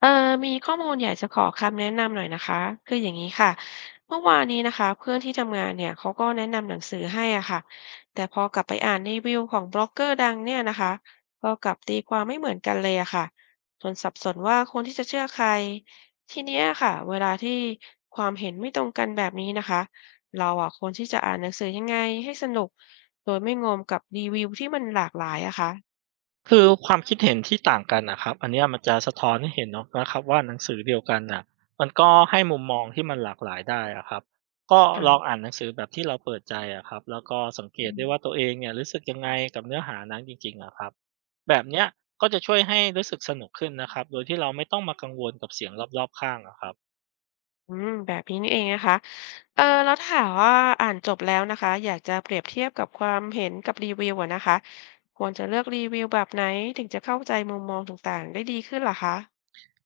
เออมีข้อมูลอยากจะขอคำแนะนำหน่อยนะคะคืออย่างนี้ค่ะเมื่อวานนี้นะคะเพื่อนที่ทำงานเนี่ยเขาก็แนะนำหนังสือให้อ่ะค่ะแต่พอกลับไปอ่านรีวิวของบล็อกเกอร์ดังเนี่ยนะคะก็กลับตีความไม่เหมือนกันเลยอะค่ะจนสับสนว่าคนที่จะเชื่อใครทีเนี้ยค่ะเวลาที่ความเห็นไม่ตรงกันแบบนี้นะคะเราอะควรที่จะอ่านหนังสือยังไงให้สนุกโดยไม่งมกับรีวิวที่มันหลากหลายอะค่ะคือความคิดเห็นที่ต่างกันนะครับอันเนี้ยมันจะสะท้อนให้เห็นเนาะนะครับว่าหนังสือเดียวกันน่ะมันก็ให้มุมมองที่มันหลากหลายได้อะครับก็ลองค่ะอ่านหนังสือแบบที่เราเปิดใจอะครับแล้วก็สังเกอืตได้ว่ามตัวเองเนี่ยรู้สึกยังไงกับเนื้อหานั้นจริงๆอะครับแบบเนี้ยก็จะช่วยให้รู้สึกสนุกขึ้นนะครับโดยที่เราไม่ต้องมากังวลกับเสียงรอบๆข้างอะครับ อืมแบบนี้นี่เองนะคะ แล้วถามว่าอ่านจบแล้วนะคะอยากจะเปรียบเทียบกับความเห็นกับรีวิวอะนะคะควรจะเลือกรีวิวแบบไหนถึงจะเข้าใจมุมมองต่างๆได้ดีขึ้นเหรอคะ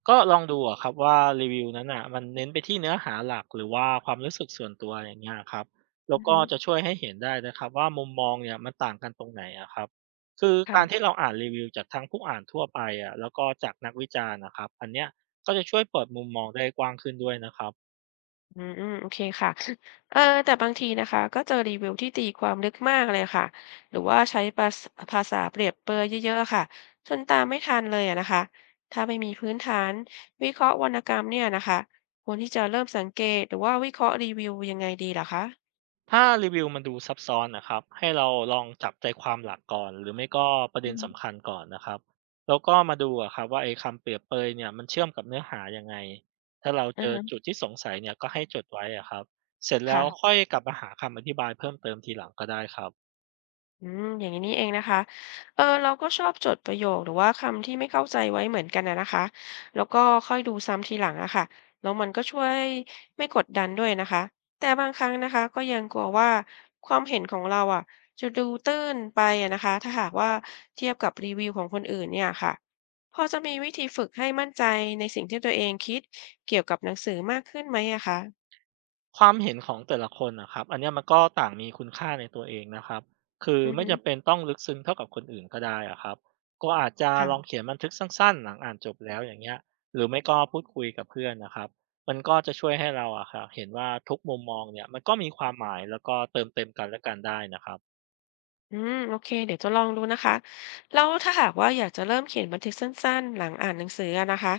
ก็ลองดูอะครับว่ารีวิวนั้นอ่ะมันเน้นไปที่เนื้อหาหลักหรือว่าความรู้สึกส่วนตัวอย่างเงี้ยครับแล้วอือก็ฮึจะช่วยให้เห็นได้นะครับว่ามุมมองเนี่ยมันต่างกันตรงไหนอะครับคือการที่ค่ะเราอ่านรีวิวจากทั้งผู้อ่านทั่วไปอะแล้วก็จากนักวิจารณ์นะครับอันเนี้ยก็จะช่วยเปิดมุมมองได้กว้างขึ้นด้วยนะครับ อืมอืมโอเคค่ะเออแต่บางทีนะคะก็เจอรีวิวที่ตีความลึกมากเลยค่ะหรือว่าใช้ภาษาเปรียบเปรยเยอะๆอะค่ะจนตามไม่ทันเลยอะนะคะถ้าไม่มีพื้นฐานวิเคราะห์วรรณกรรมเนี่ยนะคะควรที่จะเริ่มสังเกตหรือว่าวิเคราะห์รีวิวยังไงดีเหรอคะถ้ารีวิวมันดูซับซ้อนนะครับให้เราลองจับใจความหลักก่อนหรือไม่ก็ประเด็อืนสำมคัญก่อนนะครับแล้วก็มาดูอะครับว่าไอ้คำเปรียบเปยเนี่ยมันเชื่อมกับเนื้อหายังไงถ้าเราเจอาอฮะจุดที่สงสัยเนี่ยก็ให้จดไว้อะครับเสร็จแล้วค่ะ ค่อยกลับมาหาคำอธิบายเพิ่มเติมทีหลังก็ได้ครับ อืมอย่างนี้นี่เองนะคะเราก็ชอบจดประโยคหรือว่าคำที่ไม่เข้าใจไว้เหมือนกันนะคะ แล้วก็ค่อยดูซ้ำทีหลังอะค่ะ แล้วมันก็ช่วยไม่กดดันด้วยนะคะ แต่บางครั้งนะคะก็ยังกลัวว่าความเห็นของเราอะจะดูตื้นไปอะนะคะ ถ้าหากว่าเทียบกับรีวิวของคนอื่นเนี่ยค่ะ พอจะมีวิธีฝึกให้มั่นใจในสิ่งที่ตัวเองคิดเกี่ยวกับหนังสือมากขึ้นไหมอะคะความเห็นของแต่ละคนนะครับอันเนี้ยมันก็ต่างมีคุณค่าในตัวเองนะครับคืออือไม่ฮึจำเป็นต้องลึกซึ้งเท่ากับคนอื่นก็ได้อะครับก็อาจจะลองค่ะ เขียนบันทึกสั้นๆหลังอ่านจบแล้วอย่างเงี้ยหรือไม่ก็พูดคุยกับเพื่อนนะครับมันก็จะช่วยให้เราอะครับเห็นว่าทุกมุมมองเนี่ยมันก็มีความหมายแล้วก็เติมเต็มกันและกันได้นะครับ อืมโอเคเดี๋ยวจะลองดูนะคะแล้วถ้าหากว่าอยากจะเริ่มเขียนบันทึกสั้นๆหลังอ่านหนังสืออะนะคะ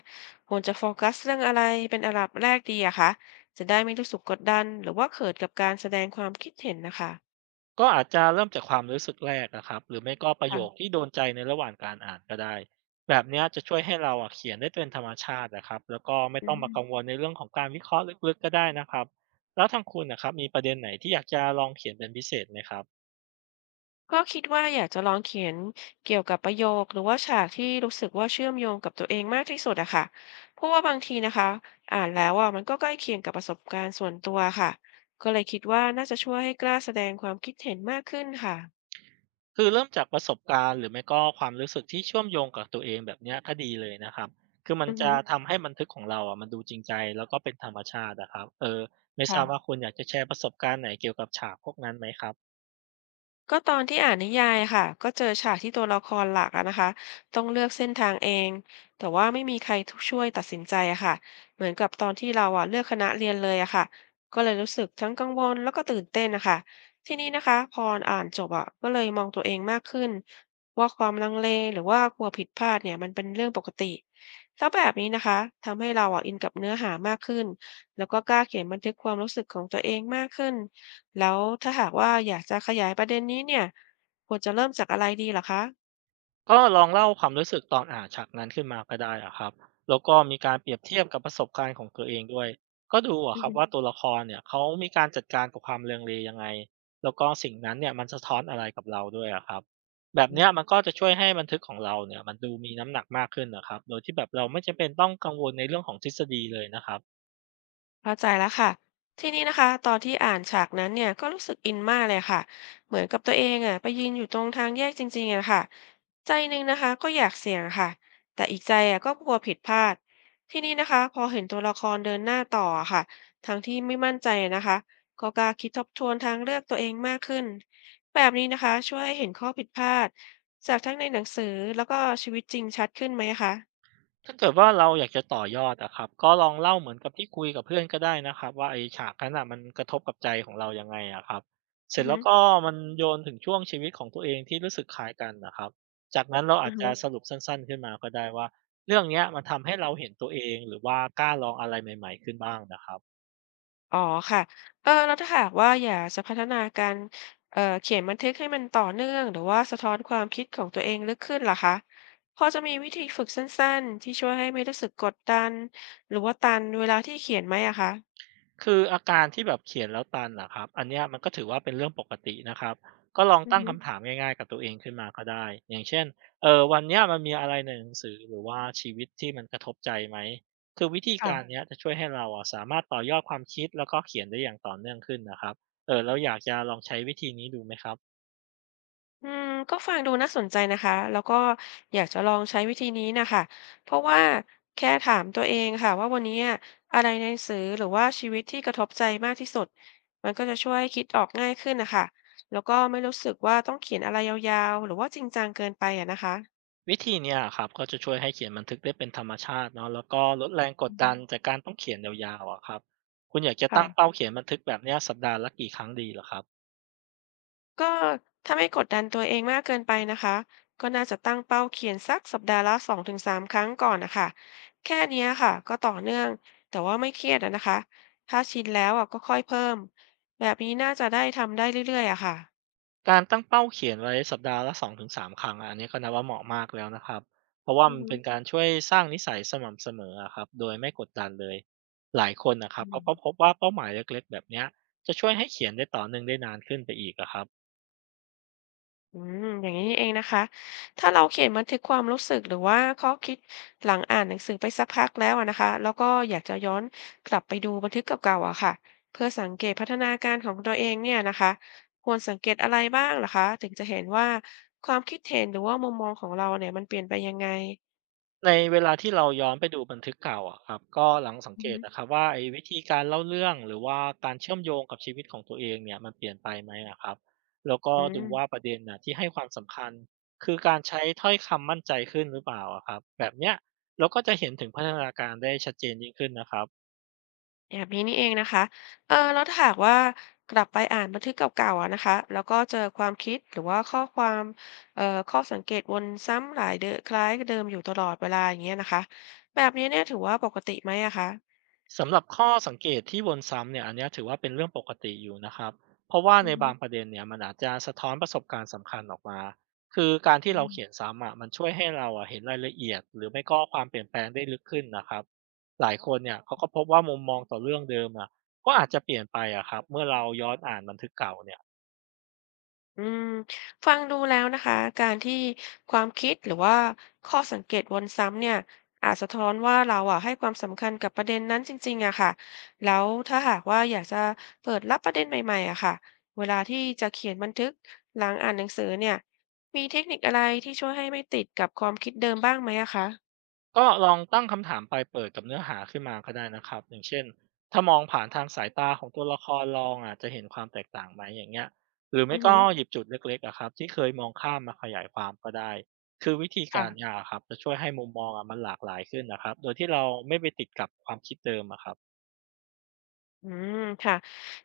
ควรจะโฟกัสเรื่องอะไรเป็นอันดับแรกดีอะคะจะได้ไม่รู้สึกกดดันหรือว่าเขินกับการแสดงความคิดเห็นนะคะก็อาจจะเริ่มจากความรู้สึกแรกนะครับหรือไม่ก็ประโยคค่ะที่โดนใจในระหว่างการอ่านก็ได้แบบเนี้ยจะช่วยให้เราอะเขียนได้เป็นธรรมชาตินะครับแล้วก็ไม่อืต้องมากัมงวลในเรื่องของการวิเคราะห์ลึกๆก็ได้นะครับแล้วทางคุณนะครับมีประเด็นไหนที่อยากจะลองเขียนเป็นพิเศษไหมครับก็คิดว่าอยากจะลองเขียนเกี่ยวกับประโยคหรือว่าฉากที่รู้สึกว่าเชื่อมโยงกับตัวเองมากที่สุดอะค่ะเพราะว่าบางทีนะคะอ่านแล้วอะมันก็ใกล้เคียงกับประสบการณ์ส่วนตัวค่ะก็เลยคิดว่าน่าจะช่วยให้กล้าแสดงความคิดเห็นมากขึ้นค่ะคือเริ่มจากประสบการณ์หรือไม่ก็ความรู้สึกที่เชื่อมโยงกับตัวเองแบบเนี้ยก็ดีเลยนะครับคือมันอือฮึ จะทำให้บันทึกของเราอ่ะมันดูจริงใจแล้วก็เป็นธรรมชาตินะครับเออไม่ทค่ะราบว่าคุณอยากจะแชร์ประสบการณ์ไหนเกี่ยวกับฉากพวกนั้นไหมครับ ก็ตอนที่อ่านนิยายอะค่ะก็เจอฉากที่ตัวละครหลักอะนะคะต้องเลือกเส้นทางเองแต่ว่าไม่มีใครทุกช่วยตัดสินใจอะค่ะเหมือนกับตอนที่เราอะเลือกคณะเรียนเลยอะค่ะก็เลยรู้สึกทั้งกังวลแล้วก็ตื่นเต้นนะคะทีนี้นะคะพออ่านจบอะก็เลยมองตัวเองมากขึ้นว่าความลังเลหรือว่ากลัวผิดพลาดเนี่ยมันเป็นเรื่องปกติแล้วแบบนี้นะคะทำให้เราอ่ะอินกับเนื้อหามากขึ้นแล้วก็กล้าเขียนบันทึกความรู้สึกของตัวเองมากขึ้น แล้วถ้าหากว่าอยากจะขยายประเด็นนี้เนี่ยควรจะเริ่มจากอะไรดีเหรอคะก็ลองเล่าความรู้สึกตอนอ่านฉากนั้นขึ้นมาก็ได้อะครับแล้วก็มีการเปรียบเทียบกับประสบการณ์ของตัวเองด้วยก็ดูอะอืคอรับฮึ ว่าตัวละครเนี่ยเขามีการจัดการกับความเลังเลยังไงแล้วก็สิ่งนั้นเนี่ยมันสะท้อนอะไรกับเราด้วยอะครับแบบเนี้ยมันก็จะช่วยให้บันทึกของเราเนี่ยมันดูมีน้ำหนักมากขึ้นนะครับโดยที่แบบเราไม่จำเป็นต้องกังวลในเรื่องของทฤษฎีเลยนะครับ เข้าใจแล้วค่ะทีนี้นะคะตอนที่อ่านฉากนั้นเนี่ยก็รู้สึกอินมากเลยค่ะเหมือนกับตัวเองอ่ะไปยืนอยู่ตรงทางแยกจริงๆอะค่ะใจหนึ่งนะคะก็อยากเสี่ยงค่ะแต่อีกใจอ่ะก็กลัวผิดพลาดทีนี้นะคะพอเห็นตัวละครเดินหน้าต่ออะค่ะทั้งที่ไม่มั่นใจนะคะก็กล้าคิดทบทวนทางเลือกตัวเองมากขึ้นแบบนี้นะคะช่วยให้เห็นข้อผิดพลาดจากทั้งในหนังสือแล้วก็ชีวิตจริงชัดขึ้นไหมคะถ้าเกิดว่าเราอยากจะต่อยอดอะครับก็ลองเล่าเหมือนกับที่คุยกับเพื่อนก็ได้นะครับว่าไอ้ฉากนั้นอะมันกระทบกับใจของเรายังไงอะครับเสร็อืจอฮแล้วก็มันโยนถึงช่วงชีวิตของตัวเองที่รู้สึกคล้ายกันนะครับจากนั้นเราอาจจะึ สรุปสั้นๆขึ้นมาก็ได้ว่าเรื่องเนี้ยมันทำให้เราเห็นตัวเองหรือว่ากล้าลองอะไรใหม่ๆขึ้นบ้างนะครับ อ๋อค่ะแล้วถ้าหากว่าอยากจะพัฒนาการเขียนบันทึกให้มันต่อเนื่องหรือว่าสะท้อนความคิดของตัวเองลึกขึ้นล่ะคะพอจะมีวิธีฝึกสั้นๆที่ช่วยให้ไม่รู้สึกกดดันหรือว่าตันเวลาที่เขียนไหมอะคะคืออาการที่แบบเขียนแล้วตันเหรอครับอันเนี้ยมันก็ถือว่าเป็นเรื่องปกตินะครับก็ลองอือตั้งฮึคำถามง่ายๆกับตัวเองขึ้นมาก็ได้อย่างเช่นวันเนี้ยมันมีอะไรในหนังสือหรือว่าชีวิตที่มันกระทบใจไหมคือวิธีการค่ะ เนี้ยจะช่วยให้เราอ่ะสามารถต่อยอดความคิดแล้วก็เขียนได้อย่างต่อเนื่องขึ้นนะครับเราอยากจะลองใช้วิธีนี้ดูไหมครับอืมก็ฟังดูน่าสนใจนะคะ แล้วก็อยากจะลองใช้วิธีนี้นะคะ เพราะว่าแค่ถามตัวเองค่ะว่าวันนี้อะไรในหนังสือหรือว่าชีวิตที่กระทบใจมากที่สุด มันก็จะช่วยคิดออกง่ายขึ้นนะคะ แล้วก็ไม่รู้สึกว่าต้องเขียนอะไรยาวๆหรือว่าจริงจังเกินไปอะนะคะวิธีเนี้ยครับก็จะช่วยให้เขียนบันทึกได้เป็นธรรมชาติเนาะแล้วก็ลดแรงกดอือฮึดันจากการต้องเขียนยาวๆอะครับคุณอยากจะตั้งค่ะ เป้าเขียนบันทึกแบบเนี้ยสัปดาห์ละกี่ครั้งดีเหรอครับ ก็ถ้าไม่กดดันตัวเองมากเกินไปนะคะก็น่าจะตั้งเป้าเขียนสักสัปดาห์ละสองถึงสามครั้งก่อนนะคะแค่เนี้ยค่ะก็ต่อเนื่องแต่ว่าไม่เครียดอะนะคะถ้าชินแล้วอ่ะก็ค่อยเพิ่มแบบนี้น่าจะได้ทำได้เรื่อยๆอะค่ะการตั้งเป้าเขียนไว้สัปดาห์ละ2-3ครั้งอะอันนี้ก็นับว่าเหมาะมากแล้วนะครับเพราะว่าอือมันฮึ เป็นการช่วยสร้างนิสัยสม่ำเสมออะครับโดยไม่กดดันเลยหลายคนนะครับเขาก็พบว่าเป้าหมายเล็กๆแบบเนี้ยจะช่วยให้เขียนได้ต่อเนื่องได้นานขึ้นไปอีกอะครับ อืมอย่างนี้นี่เองนะคะถ้าเราเขียนบันทึกความรู้สึกหรือว่าข้อคิดหลังอ่านหนังสือไปสักพักแล้วอะนะคะแล้วก็อยากจะย้อนกลับไปดูบันทึกเก่าๆอะค่ะเพื่อสังเกตพัฒนาการของตัวเองเนี่ยนะคะควรสังเกตอะไรบ้างเหรอคะถึงจะเห็นว่าความคิดเห็นหรือว่ามุมมองของเราเนี่ยมันเปลี่ยนไปยังไงในเวลาที่เราย้อนไปดูบันทึกเก่าอะครับก็หลังสังอืมเกอตฮึนะอครับว่าไอ้วิธีการเล่าเรื่องหรือว่าการเชื่อมโยงกับชีวิตของตัวเองเนี่ยมันเปลี่ยนไปไหมนะครับแล้วก็อืดูว่าม ประเด็นนะที่ให้ความสำคัญคือการใช้ถ้อยคำมั่นใจขึ้นหรือเปล่าอะครับแบบเนี้ยเราก็จะเห็นถึงพัฒนาการได้ชัดเจนยิ่งขึ้นนะครับ แบบนี้นี่เองนะคะเออแล้วถ้าหากว่ากลับไปอ่านบันทึกเก่าๆอะนะคะแล้วก็เจอความคิดหรือว่าข้อความเอ่อข้อสังเกตวนซ้ำหลายเดอคล้ายเดิมอยู่ตลอดเวลาอย่างเงี้ยนะคะ แบบนี้เนี่ยถือว่าปกติไหมอะคะสำหรับข้อสังเกตที่วนซ้ำเนี่ยอันเนี้ยถือว่าเป็นเรื่องปกติอยู่นะครับเพราะว่าในอืบางประเด็นเนี่ยมันอาจจะสะท้อนประสบการณ์สำคัญออกมาคือการที่เราเขียนม ซ้ำอ่ะมันช่วยให้เราอ่ะเห็นรายละเอียดหรือไม่ก็ความเปลี่ยนแปลงได้ลึกขึ้นนะครับหลายคนเนี่ยเขาก็พบว่ามุมมองต่อเรื่องเดิมอ่ะก็อาจจะเปลี่ยนไปอ่ะครับเมื่อเราย้อนอ่านบันทึกเก่าเนี่ย อืมฟังดูแล้วนะคะการที่ความคิดหรือว่าข้อสังเกตวนซ้ำเนี่ยอาจสะท้อนว่าเราอ่ะให้ความสำคัญกับประเด็นนั้นจริงๆอะค่ะแล้วถ้าหากว่าอยากจะเปิดรับประเด็นใหม่ๆอะค่ะเวลาที่จะเขียนบันทึกหลังอ่านหนังสือเนี่ยมีเทคนิคอะไรที่ช่วยให้ไม่ติดกับความคิดเดิมบ้างไหมอะคะก็ลองตั้งคำถามปลายเปิดกับเนื้อหาขึ้นมาก็ได้นะครับ อย่างเช่นถ้ามองผ่านทางสายตาของตัวละครลองอ่ะจะเห็นความแตกต่างไหมอย่างเงี้ยหรือไม่อือก็ฮึหยิบจุดเล็กๆอะครับที่เคยมองข้ามมาขยายความก็ได้คือวิธีการค่ะ เนี่ยครับจะช่วยให้มุมมองอ่ะมันหลากหลายขึ้นนะครับโดยที่เราไม่ไปติดกับความคิดเดิมอะครับ อืมค่ะ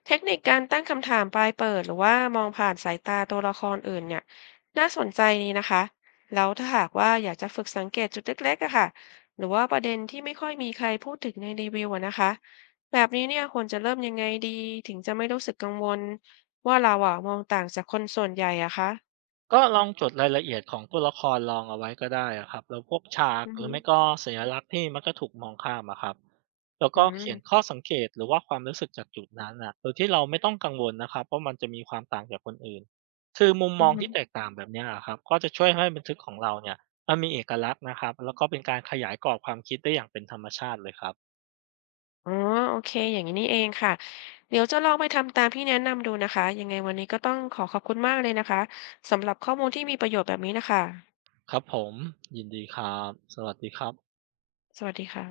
เทคนิคการตั้งคำถามปลายเปิดหรือว่ามองผ่านสายตาตัวละครอื่นเนี่ยน่าสนใจนีนะคะแล้วถ้าหากว่าอยากจะฝึกสังเกตจุดเล็กๆอะค่ะหรือว่าประเด็นที่ไม่ค่อยมีใครพูดถึงในรีวิวอะนะคะแบบนี้เนี่ยควรจะเริ่มยังไงดีถึงจะไม่รู้สึกกังวลว่าเราอะมองต่างจากคนส่วนใหญ่อะคะก็ลองจดรายละเอียดของตัวละครลองเอาไว้ก็ได้อะครับแล้วพวกฉากอือหรืฮึอไม่ก็สัญลักษณ์ที่มักจะถูกมองข้ามอะครับแล้วอก็เขียนืข้อสังเกตหรือว่าความรู้สึกจากจุดนั้นนะโดยที่เราไม่ต้องกังวลนะครับว่ามันจะมีความต่างจากคนอื่นคือมุมมองม ที่แตกต่างแบบเนี้ยอะครับก็จะช่วยให้บันทึกของเราเนี่ยมันมีเอกลักษณ์นะครับแล้วก็เป็นการขยายกรอบความคิดได้อย่างเป็นธรรมชาติเลยครับอ๋อโอเค อย่างนี้นี่เองค่ะ เดี๋ยวจะลองไปทำตามที่แนะนำดูนะคะยังไงวันนี้ก็ต้องขอขอบคุณมากเลยนะคะสำหรับข้อมูลที่มีประโยชน์แบบนี้นะคะ ครับผมยินดีครับสวัสดีครับสวัสดีค่ะ